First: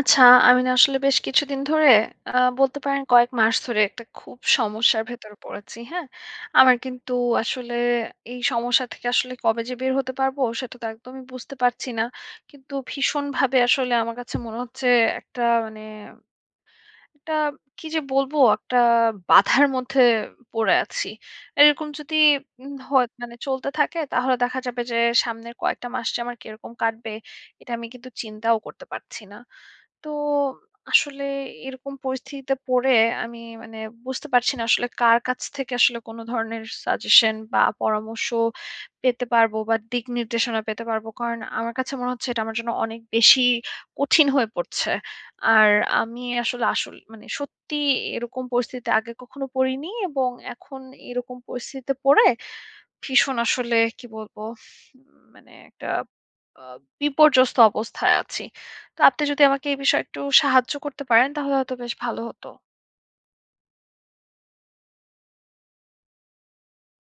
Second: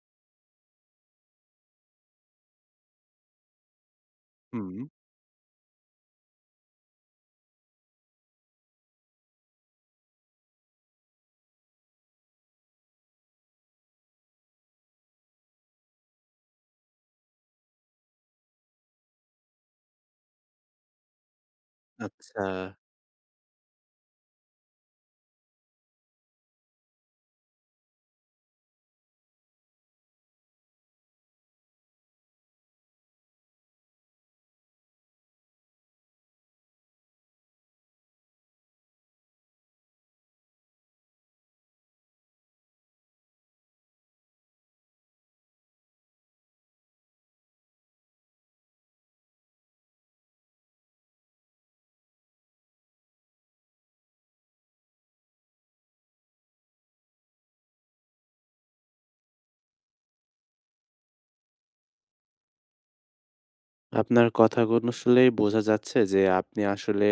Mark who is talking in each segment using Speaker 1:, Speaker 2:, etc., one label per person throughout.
Speaker 1: আচ্ছা, আমি না আসলে বেশ কিছুদিন ধরে আ বলতে পারেন কয়েক মাস ধরে একটা খুব
Speaker 2: হুম।
Speaker 1: সমস্যার ভেতরে পড়েছি, হ্যাঁ? আমার কিন্তু আসলে এই সমস্যা থেকে আসলে কবে যে বের হতে পারবো সেটা তো একদমই বুঝতে পারছি না। কিন্তু ভীষণভাবে আসলে আমার কাছে মনে হচ্ছে একটা মানে একটা কি যে বলবো? একটা বাধার মধ্যে পড়ে আছি। এরকম যদি
Speaker 2: আচ্ছা।
Speaker 1: হয় মানে চলতে থাকে তাহলে দেখা যাবে যে সামনের কয়েকটা মাস যে আমার কিরকম কাটবে এটা আমি কিন্তু চিন্তাও করতে পারছি না। তো আসলে এরকম পরিস্থিতিতে পড়ে আমি মানে বুঝতে পারছি না আসলে কার কাছ থেকে আসলে কোনো ধরনের সাজেশন বা পরামর্শ পেতে পারবো বা দিক নির্দেশনা পেতে পারবো, কারণ আমার কাছে মনে হচ্ছে এটা আমার জন্য অনেক বেশি কঠিন হয়ে পড়ছে। আর আমি আসলে আসল মানে সত্যি এরকম পরিস্থিতিতে আগে কখনো পড়িনি, এবং এখন এরকম পরিস্থিতিতে পড়ে ভীষণ আসলে কি বলবো? মানে একটা আ বিপর্যস্ত অবস্থায় আছি। তো আপনি যদি আমাকে এই বিষয়ে একটু সাহায্য করতে পারেন তাহলে হয়তো বেশ ভালো হতো।
Speaker 2: আপনার কথাগুলো শুনলেই বোঝা যাচ্ছে যে আপনি আসলে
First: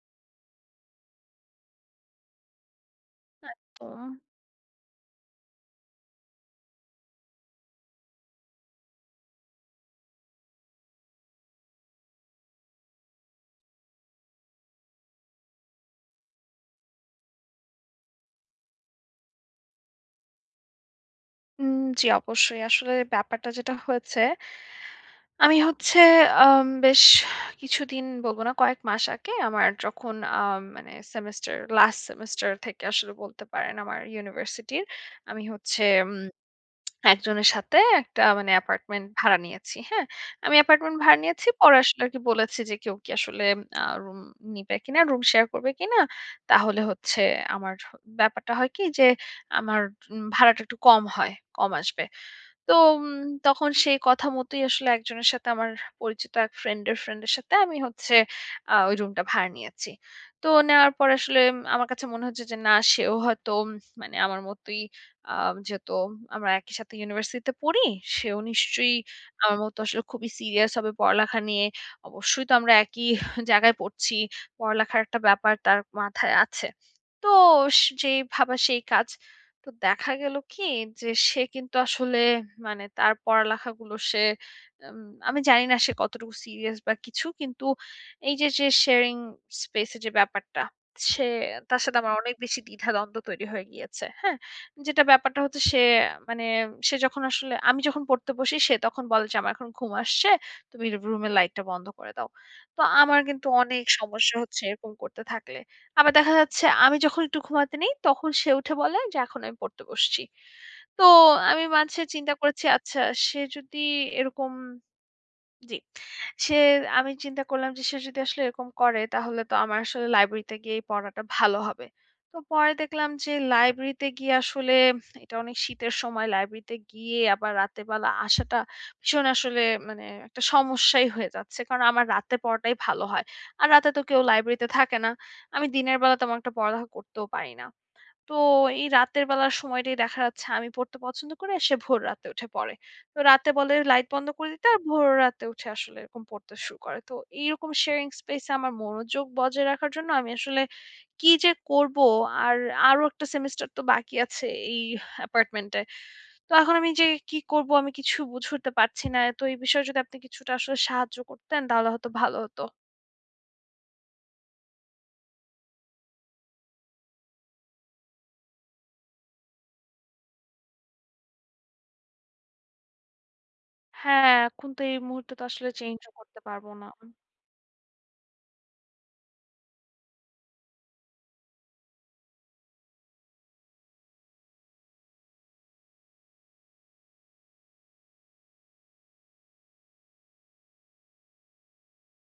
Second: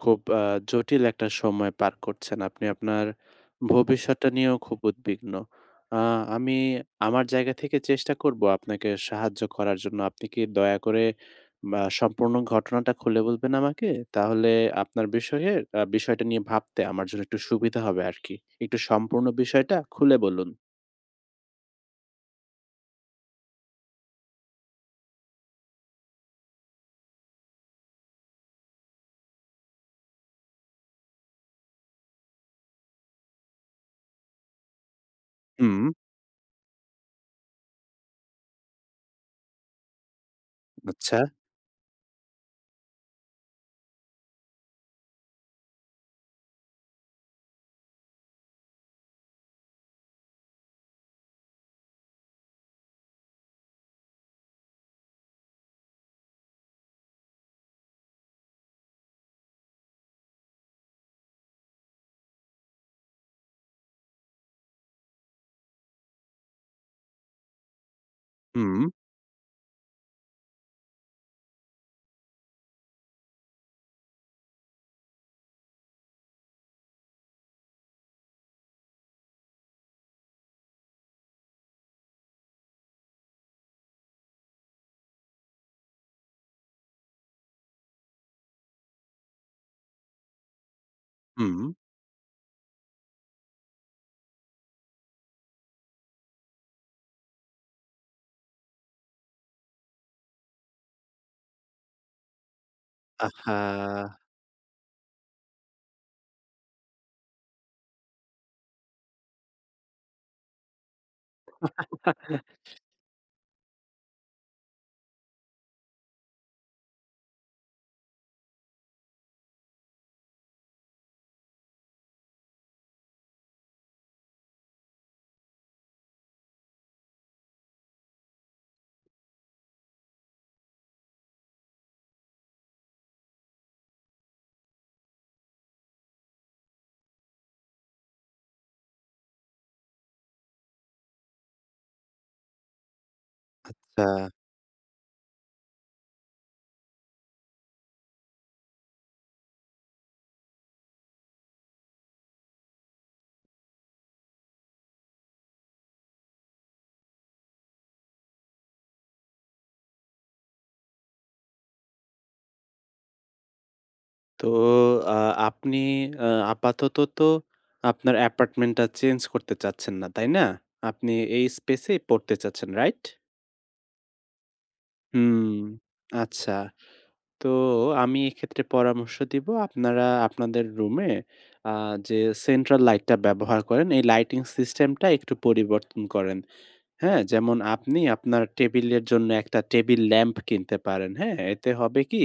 Speaker 2: খুব জটিল একটা সময় পার করছেন। আপনি আপনার
Speaker 1: একদম।
Speaker 2: ভবিষ্যৎটা নিয়েও খুব উদ্বিগ্ন। আ আমি আমার জায়গা থেকে চেষ্টা করব আপনাকে সাহায্য করার জন্য। আপনি কি দয়া করে বা সম্পূর্ণ ঘটনাটা খুলে বলবেন আমাকে? তাহলে আপনার বিষয়ে বিষয়টা নিয়ে ভাবতে আমার জন্য একটু সুবিধা হবে আরকি। একটু সম্পূর্ণ বিষয়টা খুলে বলুন।
Speaker 1: জি, অবশ্যই। আসলে ব্যাপারটা যেটা হয়েছে আমি হচ্ছে বেশ কিছুদিন বলব না, কয়েক মাস আগে আমার যখন মানে সেমেস্টার, লাস্ট সেমেস্টার থেকে আসলে বলতে পারেন আমার ইউনিভার্সিটির আমি হচ্ছে
Speaker 2: হুম।
Speaker 1: একজনের সাথে একটা মানে অ্যাপার্টমেন্ট ভাড়া নিয়েছি, হ্যাঁ? আমি অ্যাপার্টমেন্ট
Speaker 2: আচ্ছা।
Speaker 1: ভাড়া নিয়েছি। পরে আসলে আরকি বলেছি যে কেউ কি আসলে রুম নিবে কিনা, রুম শেয়ার করবে কিনা। তাহলে হচ্ছে আমার ব্যাপারটা হয় কি যে আমার ভাড়াটা একটু কম হয়, কম আসবে। তো তখন সেই কথা মতোই আসলে একজনের সাথে আমার পরিচিত এক ফ্রেন্ডের, ফ্রেন্ডের সাথে আমি হচ্ছে ওই রুমটা ভাড়া নিয়েছি। তো নেওয়ার পর আসলে আমার কাছে মনে হচ্ছে যে না, সেও হয়তো মানে আমার মতোই, আ যেহেতু আমরা একই সাথে ইউনিভার্সিটিতে পড়ি, সেও
Speaker 2: হুম,
Speaker 1: নিশ্চয়ই আমার মতো আসলে খুবই সিরিয়াস হবে পড়ালেখা নিয়ে। অবশ্যই, তো আমরা একই জায়গায় পড়ছি। পড়ালেখার একটা ব্যাপার তার মাথায় আছে। তো যেই ভাবা সেই কাজ। তো দেখা গেল কি, যে সে কিন্তু আসলে মানে তার পড়ালেখাগুলো সে, উম, আমি জানি না সে কতটুকু সিরিয়াস বা কিছু, কিন্তু এই যে যে শেয়ারিং স্পেসে যে ব্যাপারটা, সে,
Speaker 2: হুম।
Speaker 1: তার সাথে আমার অনেক বেশি দ্বিধাদ্বন্দ্ব তৈরি হয়ে গিয়েছে, হ্যাঁ? যেটা ব্যাপারটা হচ্ছে, সে মানে সে যখন আসলে, আমি যখন পড়তে বসি সে তখন বলে যে, আমার এখন ঘুম আসছে, তুমি রুমের লাইটটা বন্ধ করে দাও। তো আমার কিন্তু
Speaker 2: আহা!
Speaker 1: অনেক সমস্যা হচ্ছে এরকম করতে থাকলে। আবার দেখা যাচ্ছে আমি যখন একটু ঘুমাতে নেই তখন সে উঠে বলে যে এখন আমি পড়তে বসছি। তো আমি মাঝে
Speaker 2: আচ্ছা,
Speaker 1: চিন্তা করেছি, আচ্ছা সে যদি এরকম। জি। সে আমি চিন্তা করলাম যে সে যদি আসলে এরকম করে তাহলে তো আমার আসলে লাইব্রেরিতে গিয়েই পড়াটা ভালো হবে। তো পরে দেখলাম যে লাইব্রেরিতে গিয়ে আসলে, এটা অনেক শীতের সময়, লাইব্রেরিতে গিয়ে আবার রাতের বেলা আসাটা ভীষণ আসলে মানে একটা সমস্যাই হয়ে যাচ্ছে। কারণ আমার রাতে পড়াটাই ভালো হয়। আর রাতে তো কেউ লাইব্রেরিতে থাকে না। আমি দিনের বেলা তেমন একটা পড়ালেখা করতেও পারি না। তো এই রাতের বেলার সময়টাই দেখা যাচ্ছে আমি পড়তে পছন্দ করি, আর সে ভোর রাতে উঠে পড়ে। তো রাতে বলে লাইট বন্ধ করে দিতে, আর ভোর রাতে উঠে আসলে এরকম পড়তে শুরু করে। তো এইরকম শেয়ারিং স্পেস এ আমার মনোযোগ বজায় রাখার জন্য আমি আসলে কি যে করব? আর আরো একটা সেমেস্টার তো বাকি আছে এই অ্যাপার্টমেন্টে। তো এখন আমি যে কি করব আমি কিছু বুঝে উঠতে পারছি না। তো এই বিষয়ে যদি আপনি কিছুটা আসলে সাহায্য করতেন তাহলে হয়তো ভালো হতো।
Speaker 2: তো আ আপনি আ আপাতত তো আপনার অ্যাপার্টমেন্টটা চেঞ্জ করতে চাচ্ছেন না, তাই না? আপনি এই স্পেসেই পড়তে চাচ্ছেন, রাইট?
Speaker 1: হ্যাঁ, এখন তো এই মুহূর্তে তো
Speaker 2: হুম,
Speaker 1: আসলে চেঞ্জও করতে
Speaker 2: আচ্ছা।
Speaker 1: পারব না।
Speaker 2: তো আমি এক্ষেত্রে পরামর্শ দিব আপনারা আপনাদের রুমে আ যে সেন্ট্রাল লাইটটা ব্যবহার করেন, এই লাইটিং সিস্টেমটা একটু পরিবর্তন করেন। হ্যাঁ, যেমন আপনি আপনার টেবিলের জন্য একটা টেবিল ল্যাম্প কিনতে পারেন। হ্যাঁ? এতে হবে কি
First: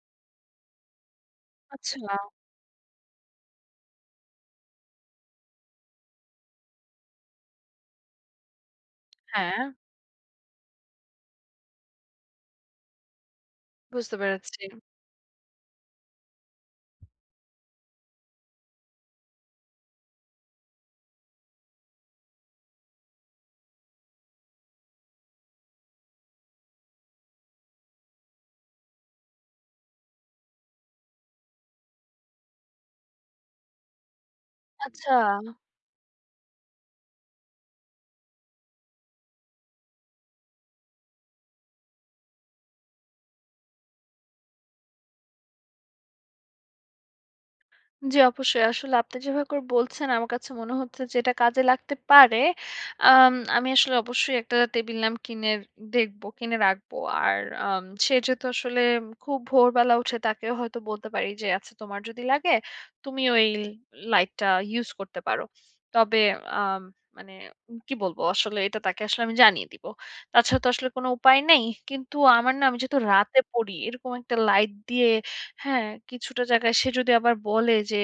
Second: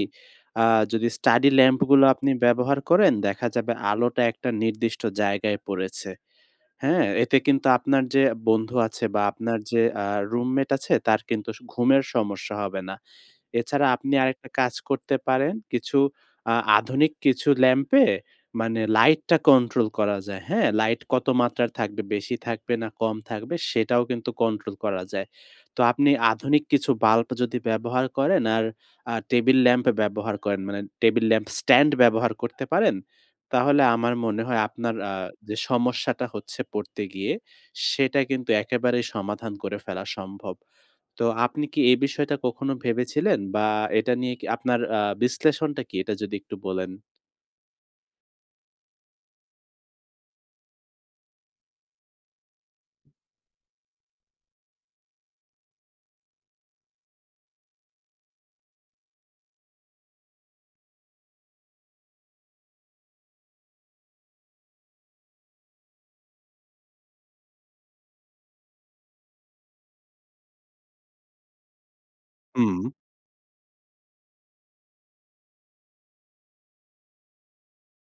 Speaker 2: আ যদি স্টাডি ল্যাম্প
Speaker 1: আচ্ছা,
Speaker 2: গুলো আপনি ব্যবহার করেন দেখা যাবে আলোটা একটা নির্দিষ্ট জায়গায় পড়েছে। হ্যাঁ? এতে কিন্তু আপনার যে বন্ধু আছে বা আপনার
Speaker 1: হ্যাঁ।
Speaker 2: যে রুমমেট আছে তার কিন্তু ঘুমের সমস্যা হবে না। এছাড়া আপনি
Speaker 1: বুঝতে
Speaker 2: আরেকটা
Speaker 1: পেরেছি।
Speaker 2: কাজ করতে পারেন। কিছু আধুনিক কিছু ল্যাম্পে মানে লাইটটা কন্ট্রোল করা যায়, হ্যাঁ? লাইট কত মাত্রার থাকবে, বেশি থাকবে না কম থাকবে সেটাও কিন্তু কন্ট্রোল করা যায়। তো আপনি আধুনিক কিছু বাল্ব যদি ব্যবহার করেন আর টেবিল ল্যাম্প ব্যবহার করেন মানে টেবিল ল্যাম্প স্ট্যান্ড ব্যবহার করতে পারেন। তাহলে আমার মনে হয় আপনার
Speaker 1: আচ্ছা,
Speaker 2: যে সমস্যাটা হচ্ছে পড়তে গিয়ে সেটা কিন্তু একেবারেই সমাধান করে ফেলা সম্ভব। তো আপনি কি এই বিষয়টা কখনো ভেবেছিলেন? বা এটা নিয়ে কি আপনার বিশ্লেষণটা কি? এটা যদি একটু বলেন?
Speaker 1: জি অবশ্যই। আসলে আপনি যেভাবে করে বলছেন আমার কাছে মনে হচ্ছে যে এটা কাজে লাগতে পারে। আমি আসলে অবশ্যই একটা টেবিল ল্যাম্প কিনে দেখব, কিনে রাখবো। আর সে যেহেতু আসলে খুব ভোরবেলা উঠে, তাকে হয়তো বলতে পারি যে, "আচ্ছা, তোমার যদি লাগে তুমিও এই লাইটটা ইউজ করতে পারো।" তবে আম মানে কি বলবো, আসলে এটা তাকে আসলে আমি জানিয়ে দিব। তাছাড়া তো আসলে কোনো উপায় নেই। কিন্তু আমার না, আমি
Speaker 2: হুম।
Speaker 1: যেহেতু রাতে পড়ি এরকম একটা লাইট দিয়ে, হ্যাঁ, কিছুটা জায়গায় সে যদি আবার বলে যে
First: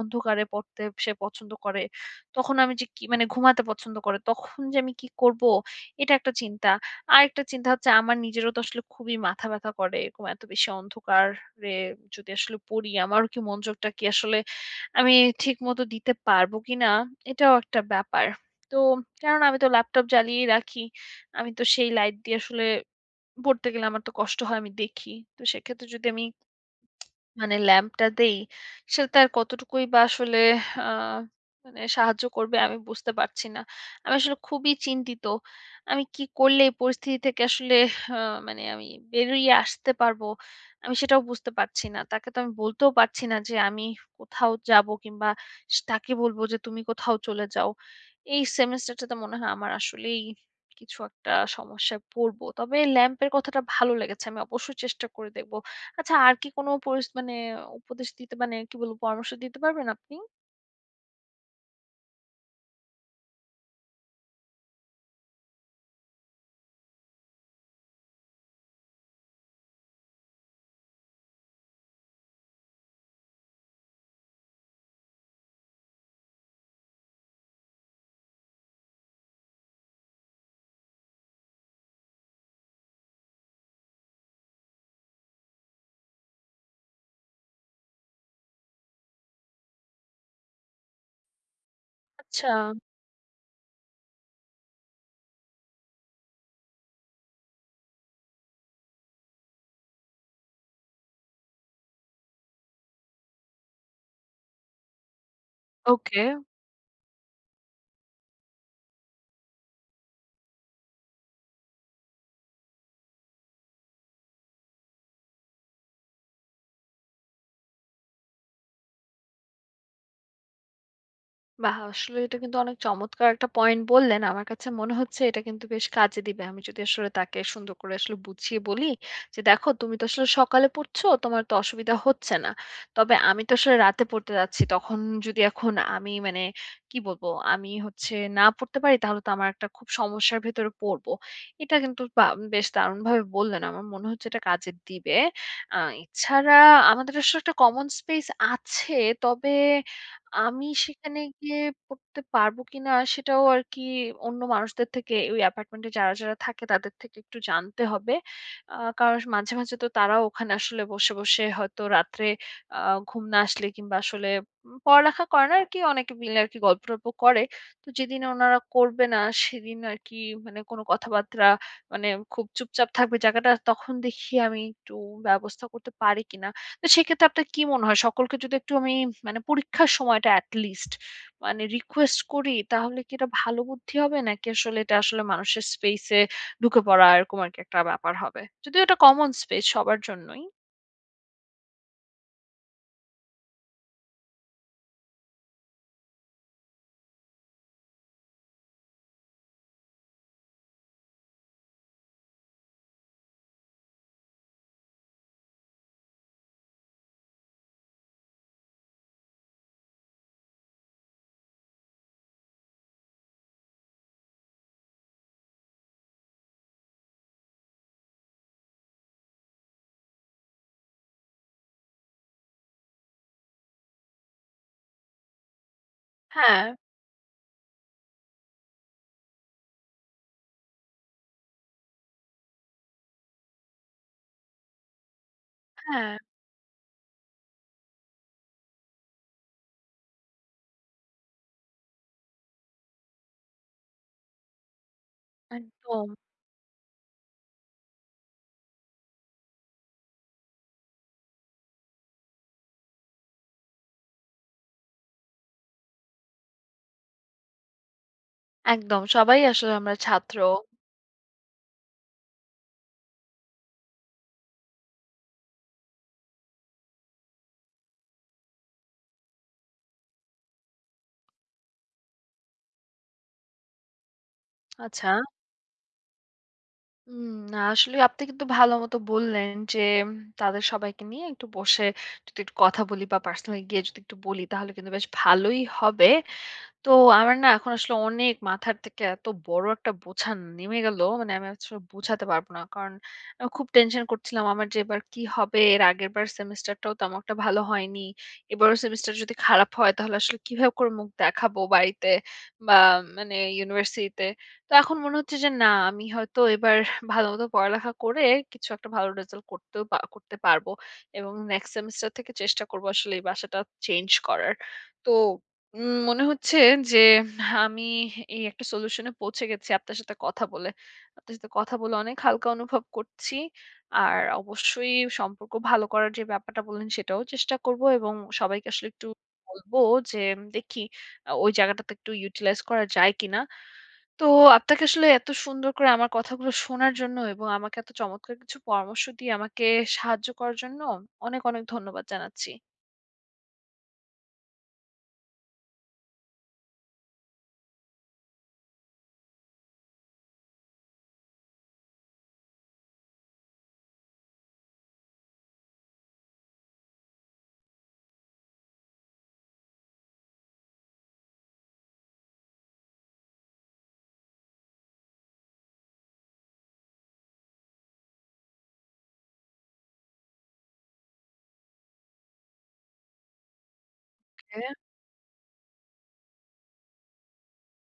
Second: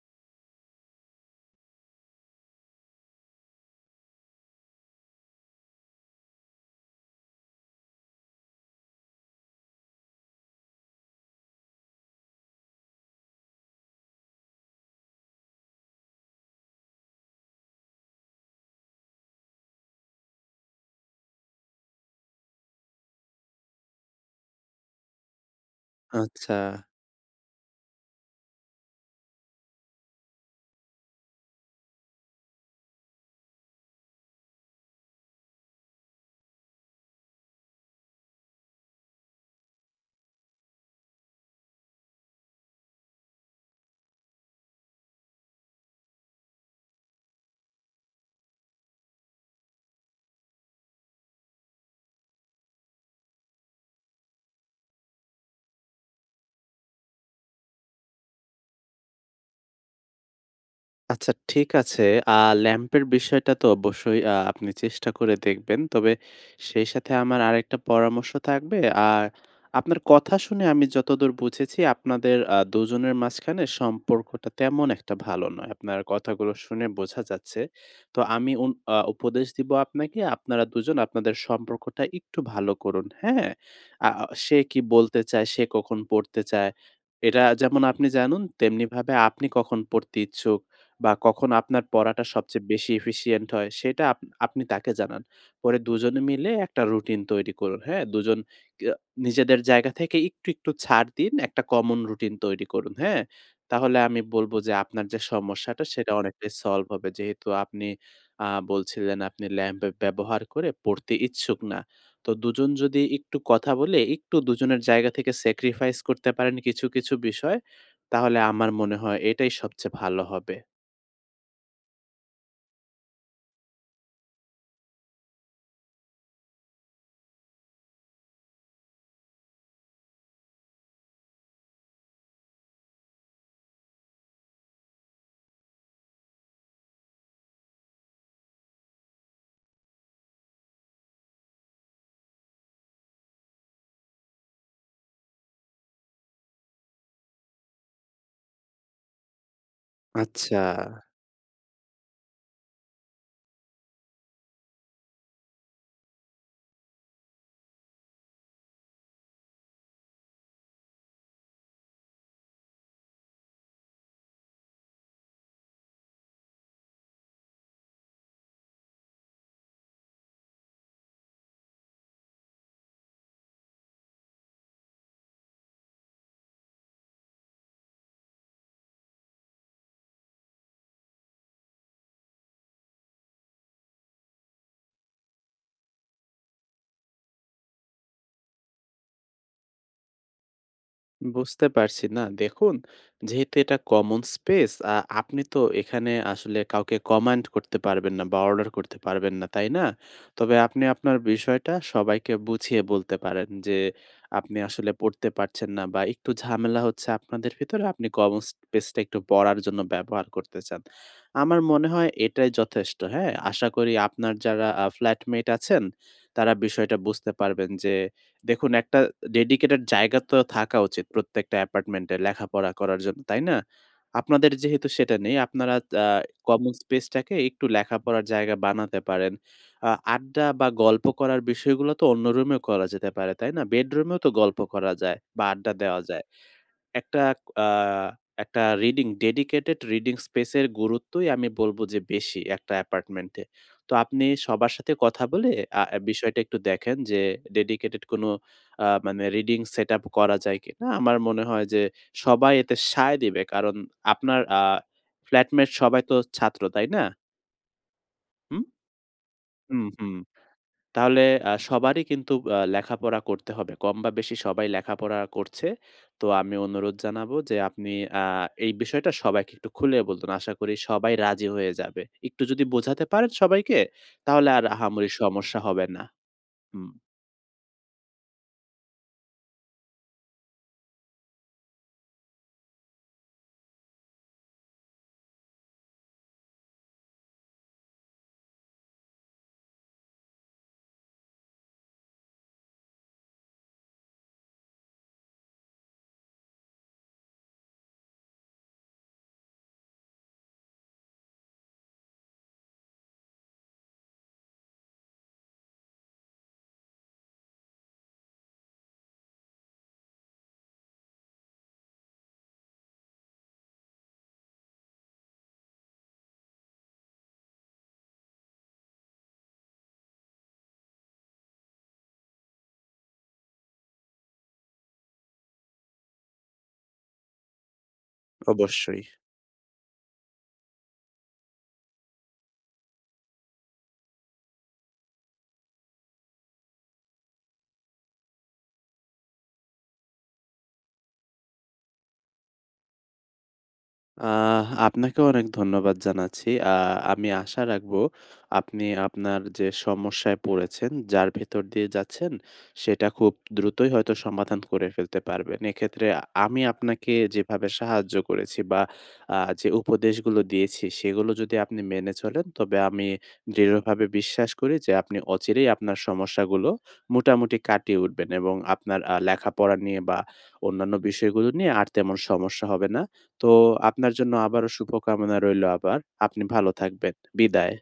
Speaker 1: অন্ধকারে পড়তে সে পছন্দ করে, তখন আমি যে কি, মানে ঘুমাতে পছন্দ করে, তখন যে আমি কি করব? এটা একটা চিন্তা। আরেকটা চিন্তা হচ্ছে, আমার নিজেরও তো আসলে খুবই মাথা ব্যথা করে। এরকম এত বেশি অন্ধকারে যদি আসলে পড়ি, আমারও কি মনোযোগটা, কি আসলে আমি ঠিকমতো দিতে পারবো কিনা? এটাও একটা ব্যাপার। তো কারণ আমি তো ল্যাপটপ জ্বালিয়েই রাখি। আমি তো সেই লাইট দিয়ে আসলে পড়তে গেলে আমার তো কষ্ট হয়, আমি দেখি। তো সেক্ষেত্রে যদি আমি
Speaker 2: আচ্ছা।
Speaker 1: মানে ল্যাম্পটা দেই, সেটা আর কতটুকুই বা আসলে আ মানে সাহায্য করবে আমি বুঝতে পারছি না। আমি আসলে খুবই চিন্তিত। আমি কি করলে এই পরিস্থিতি থেকে আসলে আ মানে আমি বেরিয়ে আসতে পারবো? আমি সেটাও বুঝতে পারছি না। তাকে তো আমি বলতেও পারছি না যে আমি কোথাও যাবো, কিংবা তাকে বলবো যে তুমি কোথাও চলে যাও। এই সেমেস্টারটাতে মনে হয় আমার আসলেই কিছু একটা সমস্যায় পড়বো। তবে ল্যাম্পের কথাটা ভালো লেগেছে। আমি অবশ্যই চেষ্টা করে দেখব। আচ্ছা, আর কি কোনো মানে উপদেশ দিতে, মানে কি বলবো, পরামর্শ দিতে পারবেন আপনি?
Speaker 2: আচ্ছা ঠিক আছে। আ ল্যাম্পের বিষয়টা তো অবশ্যই আপনি চেষ্টা করে দেখবেন। তবে সেই সাথে আমার আরেকটা পরামর্শ থাকবে। আর আপনার কথা শুনে আমি যতদূর বুঝেছি আপনাদের দুজনের মাঝখানে সম্পর্কটা তেমন একটা ভালো নয়। আপনার কথাগুলো শুনে বোঝা যাচ্ছে। তো আমি উন আ উপদেশ দিব আপনাকে আপনারা দুজন আপনাদের সম্পর্কটা একটু ভালো করুন, হ্যাঁ? আ সে কি বলতে চায়, সে কখন পড়তে চায়, এটা যেমন আপনি জানুন তেমনিভাবে আপনি কখন পড়তে ইচ্ছুক বা কখন আপনার পড়াটা
Speaker 1: আচ্ছা,
Speaker 2: সবচেয়ে বেশি এফিসিয়েন্ট হয় সেটা আপনি তাকে জানান। পরে দুজনে মিলে একটা রুটিন তৈরি করুন, হ্যাঁ? দুজন কে নিজেদের জায়গা থেকে একটু, একটু ছাড় দিন, একটা কমন রুটিন তৈরি করুন, হ্যাঁ? তাহলে আমি বলব যে আপনার যে সমস্যাটা সেটা
Speaker 1: ওকে।
Speaker 2: অনেকটাই সলভ হবে। যেহেতু আপনি বলছিলেন আপনি ল্যাম্প ব্যবহার করে পড়তে ইচ্ছুক না। তো দুজন যদি একটু কথা বলে একটু দুজনের জায়গা থেকে স্যাক্রিফাইস করতে পারেন কিছু, কিছু বিষয়, তাহলে আমার মনে হয় এটাই সবচেয়ে ভালো হবে।
Speaker 1: বাহ! আসলে এটা কিন্তু অনেক চমৎকার একটা পয়েন্ট বললেন। আমার কাছে মনে হচ্ছে এটা কিন্তু বেশ কাজে দিবে। আমি যদি আসলে তাকে সুন্দর করে আসলে বুঝিয়ে বলি যে, "দেখো তুমি তো আসলে সকালে পড়ছো, তোমার তো অসুবিধা হচ্ছে না। তবে আমি তো আসলে রাতে পড়তে যাচ্ছি। তখন যদি এখন আমি মানে কি বলবো, আমি হচ্ছে না পড়তে পারি, তাহলে তো আমার একটা খুব সমস্যার ভেতরে পড়বো।" এটা কিন্তু বা বেশ দারুণভাবে বললেন। আমার মনে হচ্ছে এটা কাজে দিবে। আ এছাড়া আমাদের আসলে একটা কমন স্পেস আছে। তবে
Speaker 2: আচ্ছা,
Speaker 1: আমি সেখানে গিয়ে পড়তে পারবো কিনা সেটাও আরকি অন্য মানুষদের থেকে, ওই অ্যাপার্টমেন্টে যারা, যারা থাকে তাদের থেকে একটু জানতে হবে। কারণ মাঝে, মাঝে তো তারাও ওখানে আসলে বসে, বসে হয়তো রাত্রে আ ঘুম না আসলে, কিংবা আসলে পড়ালেখা করে না আরকি, অনেকে মিলে আরকি গল্প-টল্প করে। তো যেদিন ওনারা করবে না, সেদিন আরকি মানে কোনো কথাবার্তা মানে খুব চুপচাপ থাকবে জায়গাটা, তখন দেখি আমি একটু ব্যবস্থা করতে পারি কিনা। তো সেক্ষেত্রে আপনার কি মনে হয়, সকলকে যদি একটু আমি মানে পরীক্ষার সময়টা at least মানে রিকোয়েস্ট করি, তাহলে কি এটা ভালো বুদ্ধি হবে? নাকি আসলে এটা আসলে মানুষের স্পেসে ঢুকে পড়া এরকম আরকি একটা ব্যাপার হবে? যদিও এটা কমন স্পেস সবার জন্যই।
Speaker 2: বুঝতে পারছি। না দেখুন, যেহেতু এটা কমন স্পেস, আপনি তো এখানে আসলে কাউকে কমান্ড করতে পারবেন না বা অর্ডার করতে পারবেন না, তাই না? তবে আপনি আপনার বিষয়টা সবাইকে বুঝিয়ে বলতে পারেন যে, আপনি আসলে পড়তে পারছেন না বা একটু ঝামেলা হচ্ছে আপনাদের ভিতরে, আপনি কমন স্পেসটা একটু পড়ার জন্য ব্যবহার করতে চান। আমার মনে হয় এটাই যথেষ্ট, হ্যাঁ? আশা করি আপনার যারা ফ্ল্যাটমেট আছেন, তারা বিষয়টা বুঝতে পারবেন যে দেখুন একটা ডেডিকেটেড জায়গা তো থাকা উচিত প্রত্যেকটা অ্যাপার্টমেন্টে লেখাপড়া করার জন্য, তাই না? আপনাদের যেহেতু সেটা নেই আপনারা আ
Speaker 1: হ্যাঁ,
Speaker 2: কমন স্পেসটাকে একটু লেখাপড়ার জায়গা বানাতে পারেন। আড্ডা বা গল্প করার বিষয়গুলো তো অন্য রুমেও করা যেতে পারে, তাই না? বেডরুমেও তো গল্প করা যায় বা আড্ডা দেওয়া
Speaker 1: হ্যাঁ,
Speaker 2: যায়। একটা আ একটা রিডিং ডেডিকেটেড রিডিং স্পেস এর গুরুত্বই আমি বলব যে বেশি একটা অ্যাপার্টমেন্টে। তো আপনি সবার সাথে কথা বলে আ
Speaker 1: একদম,
Speaker 2: বিষয়টা একটু দেখেন যে ডেডিকেটেড কোনো মানে রিডিং সেটআপ করা যায় কিনা? আমার মনে হয় যে সবাই এতে সায় দিবে। কারণ আপনার ফ্ল্যাটমেট সবাই তো ছাত্র, তাই না? হুম?
Speaker 1: একদম। সবাই আসলে
Speaker 2: হুম,
Speaker 1: আমরা
Speaker 2: হুম।
Speaker 1: ছাত্র।
Speaker 2: তাহলে সবারই কিন্তু লেখাপড়া করতে হবে। কম বা বেশি সবাই লেখাপড়া করছে। তো আমি অনুরোধ জানাবো যে আপনি আ এই বিষয়টা সবাইকে একটু খুলে বলুন। আশা করি সবাই রাজি হয়ে যাবে। একটু যদি বোঝাতে পারেন সবাইকে, তাহলে আর
Speaker 1: আচ্ছা।
Speaker 2: আহামরি সমস্যা হবে না। হুম।
Speaker 1: উম না আসলে আপনি কিন্তু ভালো মতো বললেন যে উম, তাদের সবাইকে নিয়ে একটু বসে যদি একটু কথা বলি, বা পার্সোনালি গিয়ে যদি একটু বলি তাহলে কিন্তু বেশ ভালোই হবে। তো আমার না এখন আসলে অনেক, মাথার থেকে এত বড় একটা বোঝা নেমে গেল। মানে আমি আসলে বোঝাতে পারব না। কারণ আমি খুব টেনশন করছিলাম, আমার যে এবার কি হবে? এর আগেরবার সেমেস্টারটাও তেমন একটা ভালো হয়নি। এবারও সেমেস্টার যদি খারাপ হয় তাহলে আসলে কিভাবে করে মুখ দেখাবো বাড়িতে, বা মানে ইউনিভার্সিটিতে। তো এখন মনে হচ্ছে যে না, আমি হয়তো এবার ভালোমতো পড়ালেখা করে কিছু একটা ভালো রেজাল্ট করতেও করতে পারব। এবং নেক্সট সেমেস্টার থেকে চেষ্টা করব আসলে এই বাসাটা চেঞ্জ করার। তো মনে হচ্ছে যে আমি এই একটা সলিউশন এ পৌঁছে গেছি আপনার সাথে কথা বলে। আপনার সাথে কথা বলে অনেক হালকা অনুভব করছি। আর অবশ্যই সম্পর্ক ভালো করার যে ব্যাপারটা বললেন সেটাও চেষ্টা করব, এবং সবাইকে আসলে
Speaker 2: অবশ্যই।
Speaker 1: একটু বলব যে দেখি ওই জায়গাটাতে একটু ইউটিলাইজ করা যায় কিনা। তো আপনাকে আসলে এত সুন্দর করে আমার কথাগুলো শোনার জন্য এবং আমাকে এত চমৎকার কিছু পরামর্শ দিয়ে আমাকে সাহায্য করার জন্য অনেক, অনেক ধন্যবাদ জানাচ্ছি।
Speaker 2: আহ আপনাকে অনেক ধন্যবাদ জানাচ্ছি। আমি আশা রাখবো আপনি আপনার যে সমস্যায় পড়েছেন, যার ভেতর দিয়ে যাচ্ছেন, সেটা খুব দ্রুতই হয়তো সমাধান করে ফেলতে পারবেন। এক্ষেত্রে আমি আপনাকে যেভাবে সাহায্য করেছি বা যে উপদেশগুলো দিয়েছি, সেগুলো যদি আপনি মেনে চলেন, তবে আমি দৃঢ়ভাবে বিশ্বাস করি যে আপনি অচিরেই আপনার সমস্যাগুলো মোটামুটি কাটিয়ে উঠবেন এবং আপনার লেখাপড়া নিয়ে বা অন্যান্য বিষয়গুলো নিয়ে আর তেমন সমস্যা হবে না। তো আপনার জন্য আবারও শুভকামনা রইলো আবার। আপনি ভালো থাকবেন। বিদায়।